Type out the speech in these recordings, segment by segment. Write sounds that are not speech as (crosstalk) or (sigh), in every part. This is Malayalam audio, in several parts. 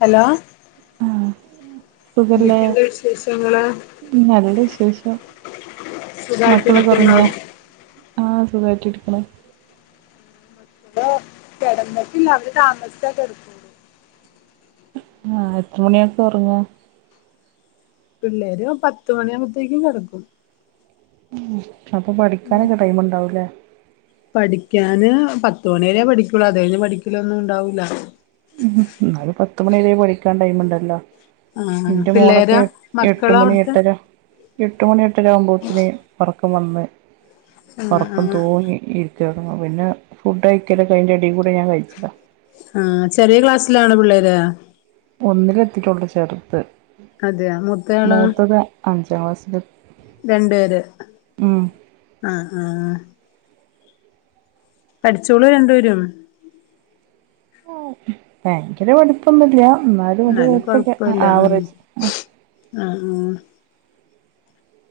ഹലോ ആഹ് സുഖല്ലേ എന്തൊക്കെയുണ്ട് വിശേഷങ്ങള് നല്ല വിശേഷം മക്കളൊക്കെ സുഖായിട്ടിരിക്കുന്നോ ഒറങ്ങിയാ? ആഹ് സുഖായിട്ടിരിക്കുന്നു കിടന്നട്ടില്ല അവര് താമസിച്ചെ കിടക്കു ആഹ് എത്ര മണിയാക്കാെർങ്ങും പിള്ളേര് പത്ത് മണ്യാവ്മ്പത്തേക്കും കെടക്കും ഉം അപ്പൊ പഠിക്കാനൊക്കെ ടൈമ്ണ്ടാവുലേ പഠിക്കാന് പത്തുമണി വരേ പഠിക്കുള്ളു അത് കഴിഞ്ഞ് പഠിക്കല ഒന്നും ഉണ്ടാവൂല്ല ഉം ന്നാലും പത്ത്മണി വെരെ പഠിക്കാൻ ടൈമ്ണ്ടെല്ലോ ആഹ് ഇന്റെ പിള്ളേരാ മോളൊക്കെ എ എട്ട് മക്കളാ മണി അവിടുത്തെ എട്ടര എട്ട് മണിട്ടെര ആകുമ്പോത്തന് ഉറക്കം വന്ന് ആഹ് ഉറക്കം ആഹ് തൂങ്ങി ഇരി ക്കെടങ്ങും പിന്നെ ഫുഡയ്ക്കലാെക്കെ അയ്ന്റെ എടീ കൂടെ ഞാ കയ്ച്ചലാ ആഹ് ചെറിയ ക്ലാസ്സിലാണാേ പിള്ളേര് ഒന്നിലെത്തീട്ടാെള്ളു ചെർത് അതെയോ മൂത്തയാളോ മൂത്തത് അഞ്ചാം ക്ലാസ്സ്ലും രണ്ടേര് ആഹ് ആഹ് പഠ്‌ച്ചോളും രണ്ടുപേരും (unintelligible) ഭയങ്കര പഠിപ്പൊന്നുല്ല എന്നാലും വലിയ കൊയപ്പമില്ല കൊഴപ്പല്ല ഉം ആവറേജ് ആ ആഹ് ഹാ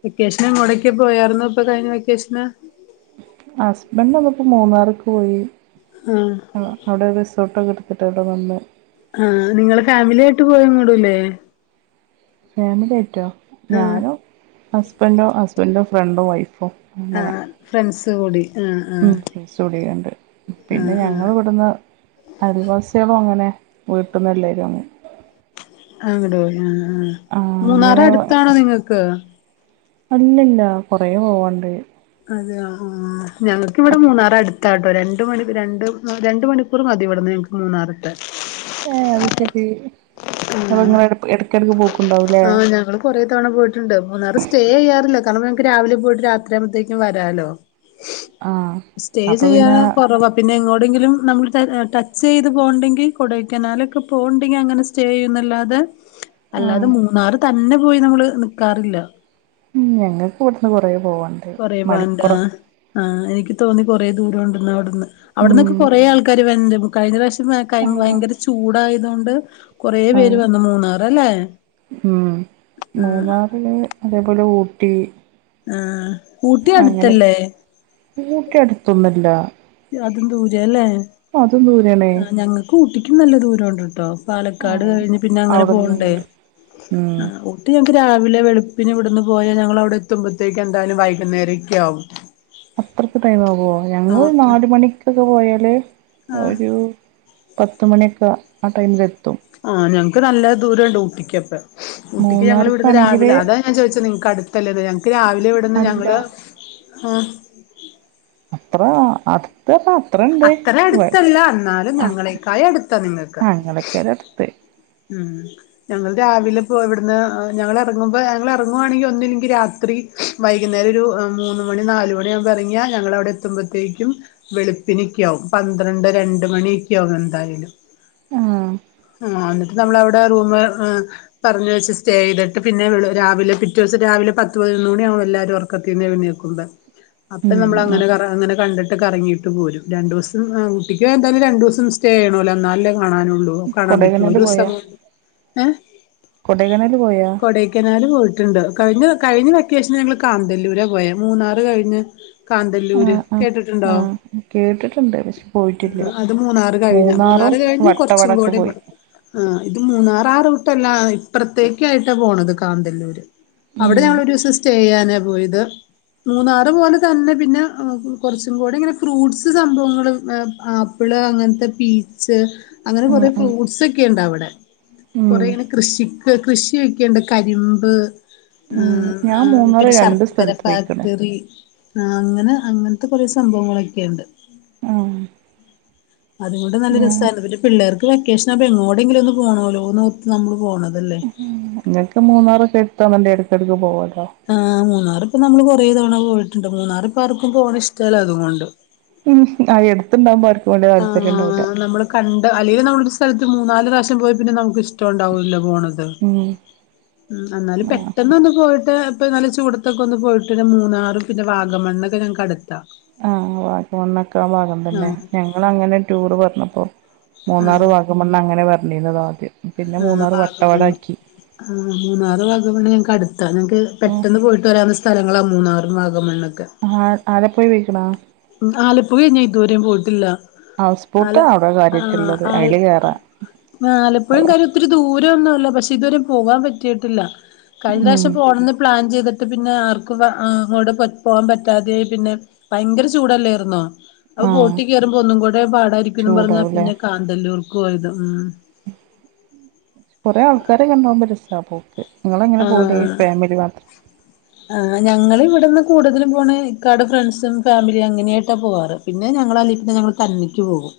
വെക്കേഷന് മോടക്ക പോയരുന്നോ ഇപ്പൊ കഴിഞ്ഞ വെക്കേഷന് ഹസ്ബൻ്റ് അന്നപ്പോ മൂന്നാറിക്കെ പോയി ആഹ് ആഹ് അവിടെ റിസോട്ടൊക്കെടുത്തിട്ടിടെ വന്നെ ആഹ് നിങ്ങള് ഫാമിലി ആയിട്ട് പോയങ്ങടൂല്ലേ ഫാമിലി ആയിറ്റോ ആഹ് ഞാനോ ഹസ്ബൻഡോ ഹസ്ബൻഡോ ഫ്രണ്ടും വൈഫും അങ്ങനെ ആഹ് ഫ്രണ്ട്സ് കൂടി ആഹ് (unintelligible) ആഹ് ആഹ് ആഹ് ഞങ്ങൾ ഇവിടുന്ന് ആദിവാസികളും അങ്ങനെ വീട്ടുന്ന എല്ലാവരും അങ്ങ് അങ്ങട് ആഹ് ആഹ് അങ്ങനെ മൂന്നാറടുത്താണോ നിങ്ങക്ക് അല്ലല്ല കൊറെ പോവാണ്ട് അതെയാ ആഹ് ഞങ്ങക്കിവിടെ മൂന്നാറട് ത്താട്ടോ രണ്ട് മണി രണ്ട് രണ്ട് മണിക്കൂറ് മതിവിടന്ന് ഞങ്ങൾക്ക് മൂന്നാറ് ത്താൻ ഏ അത് ശെരി അപ്പ ആഹ് നിങ്ങളെടക് എടക്കെക്കെടക്ക് പോക്കുണ്ടാവൂല്ലേ കുറെേ തവണ പോയിട്ടുണ്ട്. മൂന്നാർ സ്റ്റേ ചെയ്യാറില്ല. കാരണം, ഞങ്ങക്ക് രാവിലെ പോയിട്ട് രാത്രി ആകുമ്പഴത്തെ ക്കും വരാല്ലോ? ആഹ് സ്റ്റേ, അപ്പൊ ചെയ്യാന പിന്നെ കൊറവ. പിന്നെ, എങ്ങോടെങ്കിലും നമ്മൾ ട ട്ടച്ച് ചെയ്ത് പോക്ണ്ടെങ്കി കൊടൈക്കനാലൊക്കെ പോക്ണ്ടെങ്കി, അങ്ങനെ സ്... ചെയ്യുന്നല്ലാതെ അല്ലാതെ ആഹ് മൂന്നാറ് തന്നെ പോയി നമ്മള് നിക്കാറില്ല ഉം, ഞങ്ങക്ക് വിട്ന്ന് കൊറേ പോവാണ്ട്. കൊറേ പാണ്ടാ! മലപ്പുറം ആഹ് എനിക്ക് തോന്നി കൊറെ ദൂരം ഉണ്ടന്ന് അവിടുന്ന് അവിടന്നൊക്കെ ഉം കൊറേ ആൾക്കാര് വര്ണ് ണ്ട് കഴിഞ്ഞ പ്രാവശ്യം ആണോ ഭയങ്കര ചൂടായതുകൊണ്ട് കൊറെ പേര് ആഹ് വന്നു മൂന്നാറല്ലേ ആഹ് ഉം മൂന്നാറില് അതേപോലെ ഊട്ടി. ആഹ് അങ്ങനെ ഊട്ടി അടുത്തൊന്നു അല്ല. അതും ദൂരയാ അല്ലേ. അതും ദൂരയാണേ. ആഹ് ഞങ്ങൾക്ക് ഊട്ടിക്കും നല്ല ദൂരം ഉണ്ട് ട്ടോ. പാലക്കാട് ആഹ് കഴിഞ്ഞ് പിന്നെ അങ്ങനെ അവിടന്ന് പോണ്ടേ ഇങ്ങണ്ട് ഉം അ ഒ ഞങ്ങക്ക് രാവിലെ വെള്പ്പിന് ഇവിട്ന്ന് പോയാ ഞങ്ങളവ്ടെ എത്തുമ്പത്തേക്ക് എന്തായാലും വൈകുന്നേരെക്കെ ആവും അത്രയ്ക്ക് ടൈം ആവോ, ഞങ്ങൾ ഒരു നോർത്ത് നാല് മണിക്കൊക്കെ പോയാല് ആഹ് ഒരു പത്ത് മണിയൊക്കാ ആ ടൈമ്‌ലെത്തും ആഹ് ഞങ്ങക്ക് നല്ല ദൂരംണ്ട് ഊട്ടിക്കപ്പെ ഊട്ടിക്ക് ഞങ്ങള് ഇവിട്ന്ന് മൂന്നാർക്കാണെങ്കില് രാവിലെ അതാ ഞാൻ ചോയ്ച്ചെ നിങ്ങക്ക് അട്ത്തല്ലേന്ന് ഞങ്ങക്ക് രാവിലെ ഇവിട്ന്ന് നല്ല ഞങ്ങള് ആഹ് അത്ര അത്. അത്ര ഇണ്ട്, അത്ര അടുത്തല്ല എന്നാലും ആഹ് ഞങ്ങളെക്കായി അടുത്താ ആഹ് അങ്ങനൊക്കെ ഒര് അടുത്ത്. ആഹ് ഞങ്ങൾ രാവിലെ പ്പോ ഇവ്ട്ന്ന് ഞങ്ങളെറങ്ങുമ്പോ ഞങ്ങള് എറങ്ങുവാണെങ്കി ഒന്നില്ലെങ്കി രാത്രി വൈകുന്നേരൊരു മൂന്നു മണി നാല് മണി ആകുമ്പോ എറങ്ങ്യാ ഞങ്ങളവ്ടെ എത്തുമ്പത്തേക്കും വെള്പ്പിനൊക്ക്യാവും പന്ത്രണ്ട് രണ്ട് മണി ഒക്ക്യെ ആവും എന്തായാലും ആഹ് ആഹ് എന്നിട്ട് നമ്മളവിടെ റൂമ് ഏഹ് പറഞ്ഞ് വെച്ച് സ്റ്റേയ്തിട്ട് പിന്നെ വെളു രാവിലെ പിറ്റേസം രാവിലെ പത്ത് പതിനൊന്ന് മണി ആവും എല്ലാവരും ഒർക്കത്തീന്ന് എഴ്ന്നേക്ക്മ്പ ഉം അപ്പം നമ്മൾ അങ്ങനെ, അങ്ങനെ കണ്ടിട്ട് കറങ്ങി ട്ട് പോരും രണ്ടൂസം ഏഹ് ഊട്ടിക്ക് പോയ എന്തായാലും രണ്ടൂസം സ്റ്റേ ചെയ്യണല്ലോ എന്നാലല്ലേ കാണാനാെള്ളൂ. കാണാൻ പറ്റോ, കൊടൈക്കനാല് ഒരു ദിവസം കൊണ്ട്. കൊടെയ്ക്കനാല് പോയോ? കൊടൈക്കനാല് പോയിട്ട്ണ്ട് കഴിഞ്ഞ കഴിഞ്ഞ വെക്കേഷന്ന് ഞങ്ങൾ കാന്തല്ലൂരാ പോയേ മൂന്നാറ് കഴിഞ്ഞ് കാന്തല്ലൂര് ആഹ് ആഹ് കേട്ടിട്ട്ണ്ടോ ആഹ് കേട്ടിട്ടുണ്ട് പക്ഷെ പോയിട്ടില്ല അത് മൂന്നാറ് കഴിഞ്ഞ് മൂന്നാറും മൂന്നാറ് കഴിഞ്ഞ് കൊർച്ചും വട്ടവടക്ക് കൂടി പോയി പോണം ആഹ് ഇത് മൂന്നാറ് ആ റൂട്ടല്ലാ ഇപ്പ്ർത്തേക്കായിട്ടാ പോണത് കാന്തല്ലൂര് അവിടെ ഉം ഞങ്ങളൊരു ദിവസം സ്റ്റേ ചെയ്യാനാ പോയത്. മൂന്നാറ് പോലെ തന്നെ, പിന്നെ കുറച്ചും കൂടെ ഇങ്ങനെ ഫ്രൂട്ട്സ് സംഭവങ്ങള് ഉം, ആ പ്പിള് അങ്ങൻത്തെ പീ (unintelligible) അങ്ങനെ ആഹ് കുറേ ആഹ് ഫ്രൂട്ട്സ് ഒക്കെ ഉണ്ട് അവിടെ ഉം കുറ ഇങ്ങനെ കൃഷി കൃഷിയൊക്കെയാെണ്ട് കരിമ്പ് ഉം ആഹ് ഞാൻ ആഹ് മൂന്നാറ് പിന്നെ രണ്ട് ശർക്കര സ്ഥലത്ത് പോയിക്ക്ണ് ഫാക്ടറി ആഹ് അങ്ങനെ അങ്ങൻത്തെ കൊറേ സംഭവങ്ങളൊക്കെയ്ണ്ട് ആഹ് അത്കൊണ്ട് നല്ല ഉം രസായ്ര്ന്നു പിന്നെ പിള്ളേർക്ക് വെക്കേഷനാപ്പൊ എങ്ങോട്ടെങ്കിലൊന്ന് പോണോല്ലോന്നാേർത്ത് നമ്മള് പോണതല്ലേ നിങ്ങക്ക് മൂന്നാറൊക്കെ എടുത്താനല്ലേ ഇടക്കിടക്ക് പോവല്ലോ. ആ മൂന്നാർ ഇപ്പ നമ്മള് കൊറേ തവണ പോയിട്ടുണ്ട്, മൂന്നാർ ഇപ്പ ആർക്കും പോണ ഇഷ്ടമല്ല അതുകൊണ്ട്. ഉം, ആഹ് അടുത്തുണ്ടാവുമ്പോ ആർക്കും വലിയ താല്പര്യം ഉണ്ടാവില്ല. കണ്ട് അല്ലെങ്കിലും നമ്മളൊരു സ്ഥൽത്ത് മൂന്നാല് പ്രാശ്യം പോയാ പിന്നെ നമുക്ക് ഇഷ്ടം ഉണ്ടാവൂല്ലല്ലോ പോണത് ഉം ഉം എന്നാല് പെട്ടെന്ന് ഒന്ന് പോയിട്ട് ഇപ്പ നല്ല ചൂടത്തൊക്കെ ഒന്ന് പോയിട്ട് വരാൻ മൂന്നാറും. പിന്നെ വാഗമണ്ണൊക്കെ ഞങ്ങക്ക് അടുത്താ. ആ വാഗമണ്ണൊക്കെ ആ ഭാഗം തന്നെ ആഹ് ഞങ്ങള് അങ്ങനെ ടൂറ് വന്നപ്പോ മൂന്നാറ്, ആഹ് വാഗ ഗമണ്ണ് അങ്ങെനെ പർഞ്ഞീര്ന്നത് ആദ്യം പിന്നെ ആഹ് മൂന്നാർ വാഗമണ്ണ് വട്ടവടാക്കി ആഹ് മൂന്നാറ്, വാഗമണ്ണ് ഞങ്ങക്ക് അടുത്താ ഞങ്ങക്ക് ഉം പെട്ടെന്ന് പോയിട്ട് വരാവുന്ന സ്ഥ സ്ഥലങ്ങളാ മൂന്നാറും വാഗമണ്ണൊക്കെ ആഹ് ആലപ്പുഴ പൊയ്ക്ക്ണോ ഉം ആലപ്പുഴ ഞാനിതുവരെയും പോയിട്ടില്ല ഹൗസ് ആല ബോട്ടാ അവിടെ ആ കാര്യായിട്ടുള്ളത് ആല അയില് കേറാ ആലപ്പുഴ കാര്യം ഒത്തിരി ദൂരയൊന്നുല്ല പക്ഷെ ഇത് വരേം പോകാൻ പറ്റിയിട്ടില്ല കഴിഞ്ഞ ഉം വർഷം പോണന്ന് പ്ലാൻ ചെയ്ത് പിന്നെ ആർക്കും അ അങ്ങോട് പ പോകാൻ പറ്റാതായി പിന്നെ ഭയങ്കര ചൂടല്ലേര്ന്നോ അത് ആഹ് ബോട്ടി കേറുമ്പോ ഒന്നും കൂടെ പാടായിരിക്കുംന്ന് പറഞ്ഞാ ചൂടാവൂല്ലേ പിന്നെ കാന്തല്ലൂർക്ക് പോയത് ഉം കൊറെേ ആൾക്കാരൊക്കെണ്ടാവുമ്പൊ രസാ പോക്ക് ഇങ്ങളെങ്ങനെ പോല് ആഹ് ഫാമിലി മാത്ര ആഹ് ഞങ്ങള്‌ വ്ടെന്ന് കൂടുതലും പോണ് ഇക്കാടെ ഫ്രണ്ട്സും ഫാമിലിയും അങ്ങനെയായിട്ടാ പോവാറ് പിന്നെ ഞങ്ങളല്ലെ പിന്നെ ഞങ്ങള് തന്നെക്ക് പോകും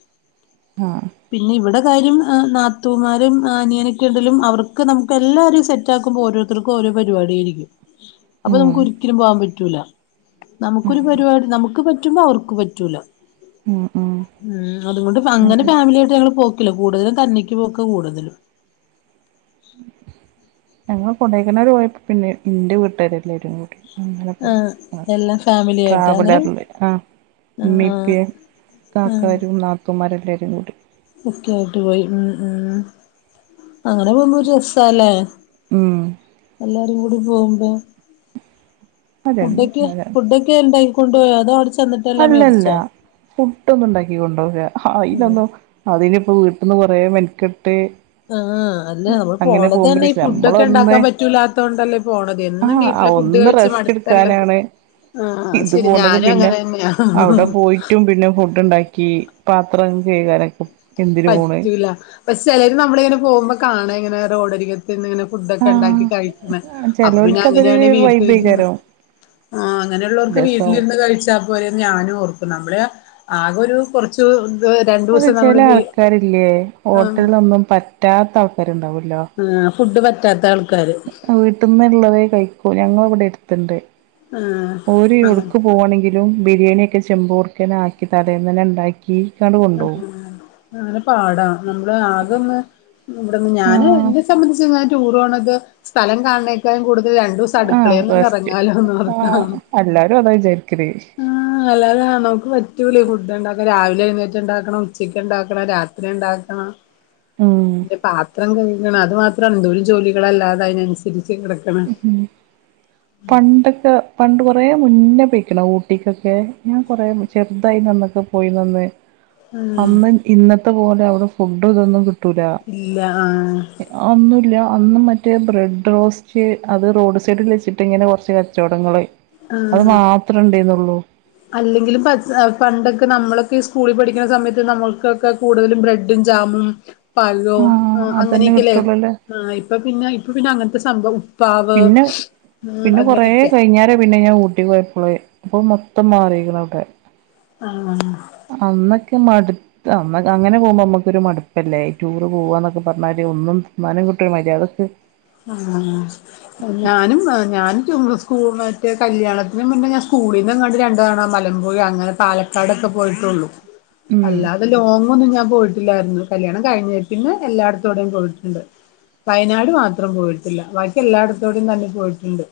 ആഹ് പിന്നിവിടെ കാര്യം അ നാത്തൂമാരും അനിയനൊക്കെണ്ടേലും അവർക്ക് നമുക്കെല്ലാരും സെറ്റ് റ്റാക്കുമ്പോ ഓരോരുത്തർക്കോരോ പരിപാടിയായിര്ക്കും അപ്പൊ ഉം നമുക്കൊരിക്കലും പോകാൻ പറ്റൂല നമ്ക്കൊരു പരിപാടി നമുക്ക് പറ്റുമ്പോ അവർക്ക് പറ്റൂല ഉം ഉം ഉം അതുകൊണ്ട് അങ്ങനെ ഫാമിലിയായിട്ട് ഞങ്ങള് പോക്കില്ല കൂടുതലും തന്നെക്ക് പോക്കാ കൂടുതല് ഞങ്ങള് കൊടൈക്കനാല് പോയപ്പൊ പിന്നെ ഇന്റെ വീട്ടേരെല്ലാരും കൂടി അങ്ങനെ പോയി ആഹ് അ എല്ലാം ഫാമിലി ആയിട്ട് അങ്ങനെ ട്രാവലറ്ല് അ ആഹ് ആഹ് ഇമ്മിപ്പേ കാക്കാരും നാത്തൂമാരെല്ലാരും കൂടി ഒക്കെയായിട്ട് പോയി ഉം ഉം അങ്ങനെ പോകുമ്പൊരു രസാല്ലേ ഉം എല്ലാരും കൂടി പോകുമ്പോ ഫുഡ്ഡൊക്കെ അതന്നെ അതാണ് ഫുഡ്ഡൊക്കെന്തായി കൊണ്ടോയോ അതോ അവ്ടെ ചെ അല്ലല്ല ഫുഡ്ഡൊന്നുണ്ടാക്കി കൊണ്ടോകൂല ഉം അയ്ലൊന്നു അതിന്പ്പൊ വീട്ട്ന്ന് കൊറേ മെൻകെട്ട് ആഹ് അല്ല നമ്മള് പോണതന്നെ ഈ നമ്മളൊന്ന് ഫുഡ്ഡൊക്കെണ്ടാക്കാൻ പറ്റൂലാത്തതോണ്ടല്ലേ പോണത് എന്നും ആഹ് വീട്ടിലെ ഫുഡ് ഒന്ന് കഴിച്ച് റെസ്റ്റ് മട്ത്ത ല്ലൊ എടുക്കാനാണ് ആഹ് ഇത് അത്ശെരി പോണത് ഞാനും പിന്നെ അങ്ങനെ ന്നയാ അവിടെ പോയിട്ടും പിന്നെ ഫുഡ്ഡ്ണ്ടാക്കി പാത്രം കൈകലൊക്കെ പറ്റൂല പക്ഷെ ചെലര് നമ്മള്ങ്ങനെ പോകുമ്പൊ കാണങ്ങനെ റോഡരികത്ത് ഇര്ന്ന്ങ്ങനെ ഫുഡ്ഡൊക്കെണ്ടാക്കി ആഹ് കഴിക്ക്ണ് അപ്പൊ ചെലോൽക്കതൊരു പിന്നങ്ങനെയാണെ വീട്ടില്‌ര്ന്ന് വൈബേക്കാരം ആഹ് അങ്ങനെള്ളോർക്ക് രസാവും വീട്ടിലിര്ന്ന് കഴിച്ചാ പോരേന്ന് ഞാനും ഓർക്കും നമ്മള് ആ കൊരു കുറച്ച് ത് രണ്ടൂസം നമ്മള് വീ ആൾക്കാര്ല്ലേ ആഹ് ഹോട്ടൽന്നൊന്നും പറ്റാത്താൾക്കാര്ണ്ടാവല്ലോ ആഹ് ഫുഡ് പറ്റാത്താൾക്കാര് വീട്ട്ന്ന്ള്ളതേ കഴിക്കൂ ഞങ്ങളിവിടെ ട്ത്ത്ണ്ട് ആഹ് ഓര് അങ്ങനെ എവ്ട്ക്ക് പോവാണെങ്കി ലും ബിരിയാണിയൊക്കെ ചെമ്പോട് ക്കെനാക്കി തലേന്നെന്നെണ്ടാക്കി (unintelligible) ആഹ് അങ്ങനെ പാടാ നമ്മള് ആകൊന്ന് ഇവിടന്ന് ഞാന് ആഹ് ഇന്നെ സംബന്ധിച്ച് ഇങ്ങനെ ടൂറോണത് സ്ഥലം കാണേക്കായും കൂടുതല് ഒരൂസം ആഹ് വേസ്റ്റ് അട്ക്കളേന്നൊന്നെറങ്ങാലോന്നോർത്താ ആഹ് എല്ലാരും അതാ വിചാരിക്കല് ആഹ് ആഹ് അല്ലാതെ നമുക്ക് പറ്റൂലെയ് ഫുഡ്ണ്ടാക്കാന് രാവിലെയ്‌ന്നേറ്റ് ഡ്ഡ്ണ്ടാക്കണം ഉച്ചക്ക്ണ്ടാക്കണം രാത്രിണ്ടാക്കണം ഉം പിന്നെ പാത്രം കയ്കി അത് മാത്രമാണ് എന്തേലും ജോലികളല്ലാതെ അയ്നൻസരിച്ച് ഉ ഉം പണ്ടൊക്കെ പണ്ട് കൊറേ മുന്നെ പൊയ്ക്ക്ണ് ഊട്ടിക്കൊക്കെ ഞാൻ കൊറേ ചെറുതായിനന്നൊക്കെ പോയീന്നന്ന് ആഹ് അന്ന് ഇന്നത്തെ പോലെ അവ്ടെ ഫുഡ് തൊന്നും കി ഇല്ല ആഹ് ഒന്നൂല്ല അന്ന് മറ്റേ ബ്രെഡ് റോസ്റ്റ് റ്റ് അത് റോഡ് സൈഡില് വെച്ച്ട്ട്ങ്ങനെ കൊർച്ച് കച്ചോടങ്ങള് അത് ആഹ് മാത്രണ്ടെയ്നൊള്ളൂ അല്ലെങ്കിലും പ പണ്ടൊക്കെ നമ്മളൊക്കീ സ്കൂളിൽ പഠിക്ക്ണ സമയത്ത് നമ്മൾക്കൊക്കെ കൂട്തലും ബ്ര ബ്രഡും ജാമും പഴോം ആഹ് അ അതന്നെ അങ്ങനെക്കല്ലേ കിട്ടുള്ളൂല്ലേ ആ ഇപ്പൊ പിന്നെ ഇപ്പൊ പിന്നെ അങ്ങനത്തെ സംഭവം ഉപ്പാവ് കുറേ അങ്ങനെയൊക്കെ കഴിഞ്ഞേരേ പിന്നെ ഞാ ഊട്ടി പോയപോ ഇപ്പോൾ മൊത്തം മാറിയിരിക്കുന്നു അവിടെ ആ അന്നൊക്കെ മടുത്ത് അങ്ങനെ പോകുമ്പോ നമുക്കൊരു മടുപ്പല്ലേ ഈ ടൂറ് പോവാന്നൊക്കെ പറഞ്ഞാല് ഒന്നും തിന്നാനും കിട്ടൂല മര്യാതൊക്ക് ആ ഹ ഞാനും ഞാനും സ് മറ്റേ കല്യാണത്തിനന് മുന്നേ ഞാൻ സ്കൂളിൽ നിന്നങ്ങാട്ടി രണ്ട തണ മലമ്പുഴ അങ്ങനെ പാലക്കാടൊക്കെ പോയിട്ടുള്ളൂ ഉം അല്ലാതെ ലോങ്ങ ഒന്നും ഞാൻ പോയിട്ടില്ല കല്യാണം കഴിഞ്ഞട്ടന് എല്ലായിടത്തോടെയും പോയിട്ടുണ്ട് വയനാട് മാത്രം അത്രം പോയിട്ടില്ല ബാക്കി എല്ലായിടത്തോടെയും തന്നെ പോയിട്ടുണ്ട്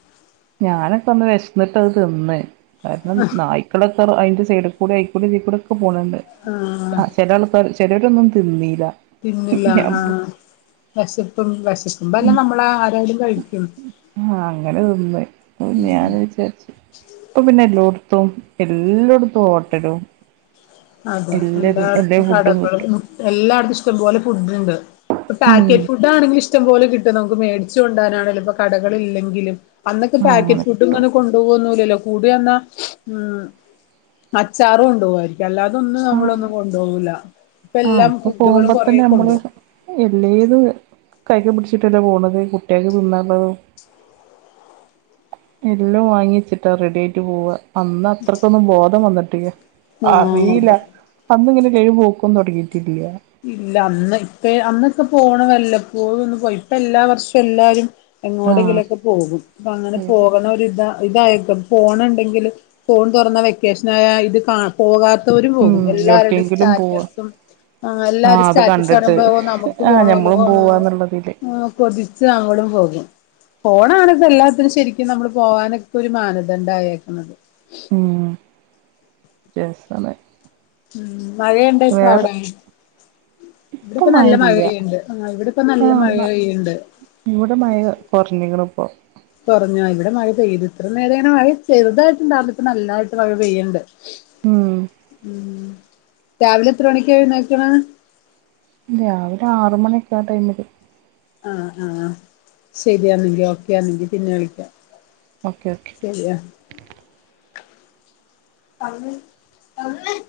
ഞാനൊക്കെ ഒന്ന് വിശന്നിട്ടത് തിന്നെ കാരണം നായി (unintelligible) അതിൻറെ സൈഡിൽ കൂടി ആയിക്കൂടക്കെ പോകുന്നുണ്ട് ആഹ ആ ചില ആൾക്കാർ ചിലവരൊന്നും തിന്നില്ല പിന്നില്ല ആ വിശപ്പും വിശക്കും അല്ല നമ്മള ആരായാലും കഴിക്കും ആ അങ്ങനെ തിന്ന് ഞാൻ വിചാരിച്ചു ഇപ്പൊ പിന്നെ എല്ലോടത്തും എല്ലായിടത്തും ഹോട്ടലും അതെ എന്ത എല്ലതും എല്ലാ അവിടു ഫുഡും കിട്ടും കടകളും എല്ലായിടും ഇഷ്ടപോലെ ഫുഡ് ഉണ്ട് ഇപ്പ ഉം പാക്കറ്റ് ഫുഡ് ആണെങ്ക ഇഷ്ടംപോലെ കിട്ടും നമക്ക് മേടിച്ചു കൊണ്ട് പോകാലോ കടകളില്ലെൻ ങ്കിലും അന്നക്കെ ആ പാക്കറ്റ് അങ്ങനെ ഫുഡ്‌ കിട്ടും ഇങ്ങനെ കൊണ്ടുപോകൊന്നല്ലോ കൂടി വന്ന ഉം അച്ചാറ കൊണ്ടുപോവമായിരിക്കും അല്ലാതെന്നും ആ നമ്മളൊന്നും കൊണ്ടുപോകൂില്ല ഇപ്പ എല്ലാം ഫുഡും കൊറേ കൊണ്ടുപോകും എല്ലാതും കൈക്ക് പിടിച്ചിട്ടല്ലേ പോകുന്നത് കുട്ടികൾക്ക് തിന്നാനുള്ളതും എല്ലാം വാങ്ങിച്ചിട്ടാ റെഡി ആയിട്ട് പോവ അന്ന് അത്രയ്ക്കൊന്നും ബോധം വന്നിട്ടില്ല ആഹ് അറിയില്ല അതെ അന്നിങ്ങനെ കഴിവ് പോക്കുംന്ന് തുടങ്ങിയിട്ടില്ല ഇല്ല അന്ന് ത്തെ അന്നൊക്കെ പോണ വല്ലപ്പോഴും ഒന്ന് പോയി ഇപ്പം എല്ലാ വർഷും എല്ലാരും ആഹ് എങ്ങോടെങ്കിലുംക്കെ പോകും അപ്പ അങ്ങനെ പോകണ ഒരിതാ ഇതായക്കും ഫോണ ഉണ്ടെങ്കിൽ ഫോൺ തുറന്ന വെക്കേഷനായ ഇത് കാ പോകാത്തവരും ഉം പോകും എല്ലാവരുടെ എവിടക്കെങ്കിലും പോവാ സ്റ്റാറ്റസും ആ ആഹ് എല്ലാരും അത് സ്റ്റാറ്റസ് കണ്ടിട്ട് കാണുമ്പോ നമുക്ക് ആഹ് ഞമ്മളും പോണല്ലോ പോവാന്നുള്ളതില് കൊതിച്ച് അങ്ങോടും പോകും ഫോണാണിത് എല്ലാത്തിനും ശരിക്കും നമ്മള് പോകാനൊക്കെ ഒരു മാനദണ്ഡ ആയേക്കുന്നത് ഉം രസാണ് ഉം മഴയണ്ട ഇപ്പ വേറെ അവിടെ ഇപ്പം ഇവിടെപ്പ നല്ല മഴ മഴല്ല പെയ്യുണ്ട് ആ ഇവിടെ ഇപ്പ നല്ല ആഹ് മഴ ന്നാ പെയ്യുണ്ട് ഇവിടെ മഴ കുറഞ്ഞുക് ണ് ഇപ്പോ കുറഞ്ഞ ഇവിടെ മഴ പെയ്തു ഇത്രയും നേരം മഴ ചെറുതായിട്ടുണ്ടായിരുന്നു ഇപ്പോ നല്ലായിട്ട് മഴ പെയ്യണ്ട് ഉം ഉം രാവിലെ എത്ര മണിക് എഴുന്നേൽക്കണം രാവിലെ ആറ മണിയൊക്കെ ആ ടൈമില് ആഹ ആഹ ശരിയാന്നെങ്കിൽ ഓക്കൊന്നെങ്കി പിന്നെ വിളിക്കാം ഓക്കെ ഓക്കെ ശരിയാ (inaudible)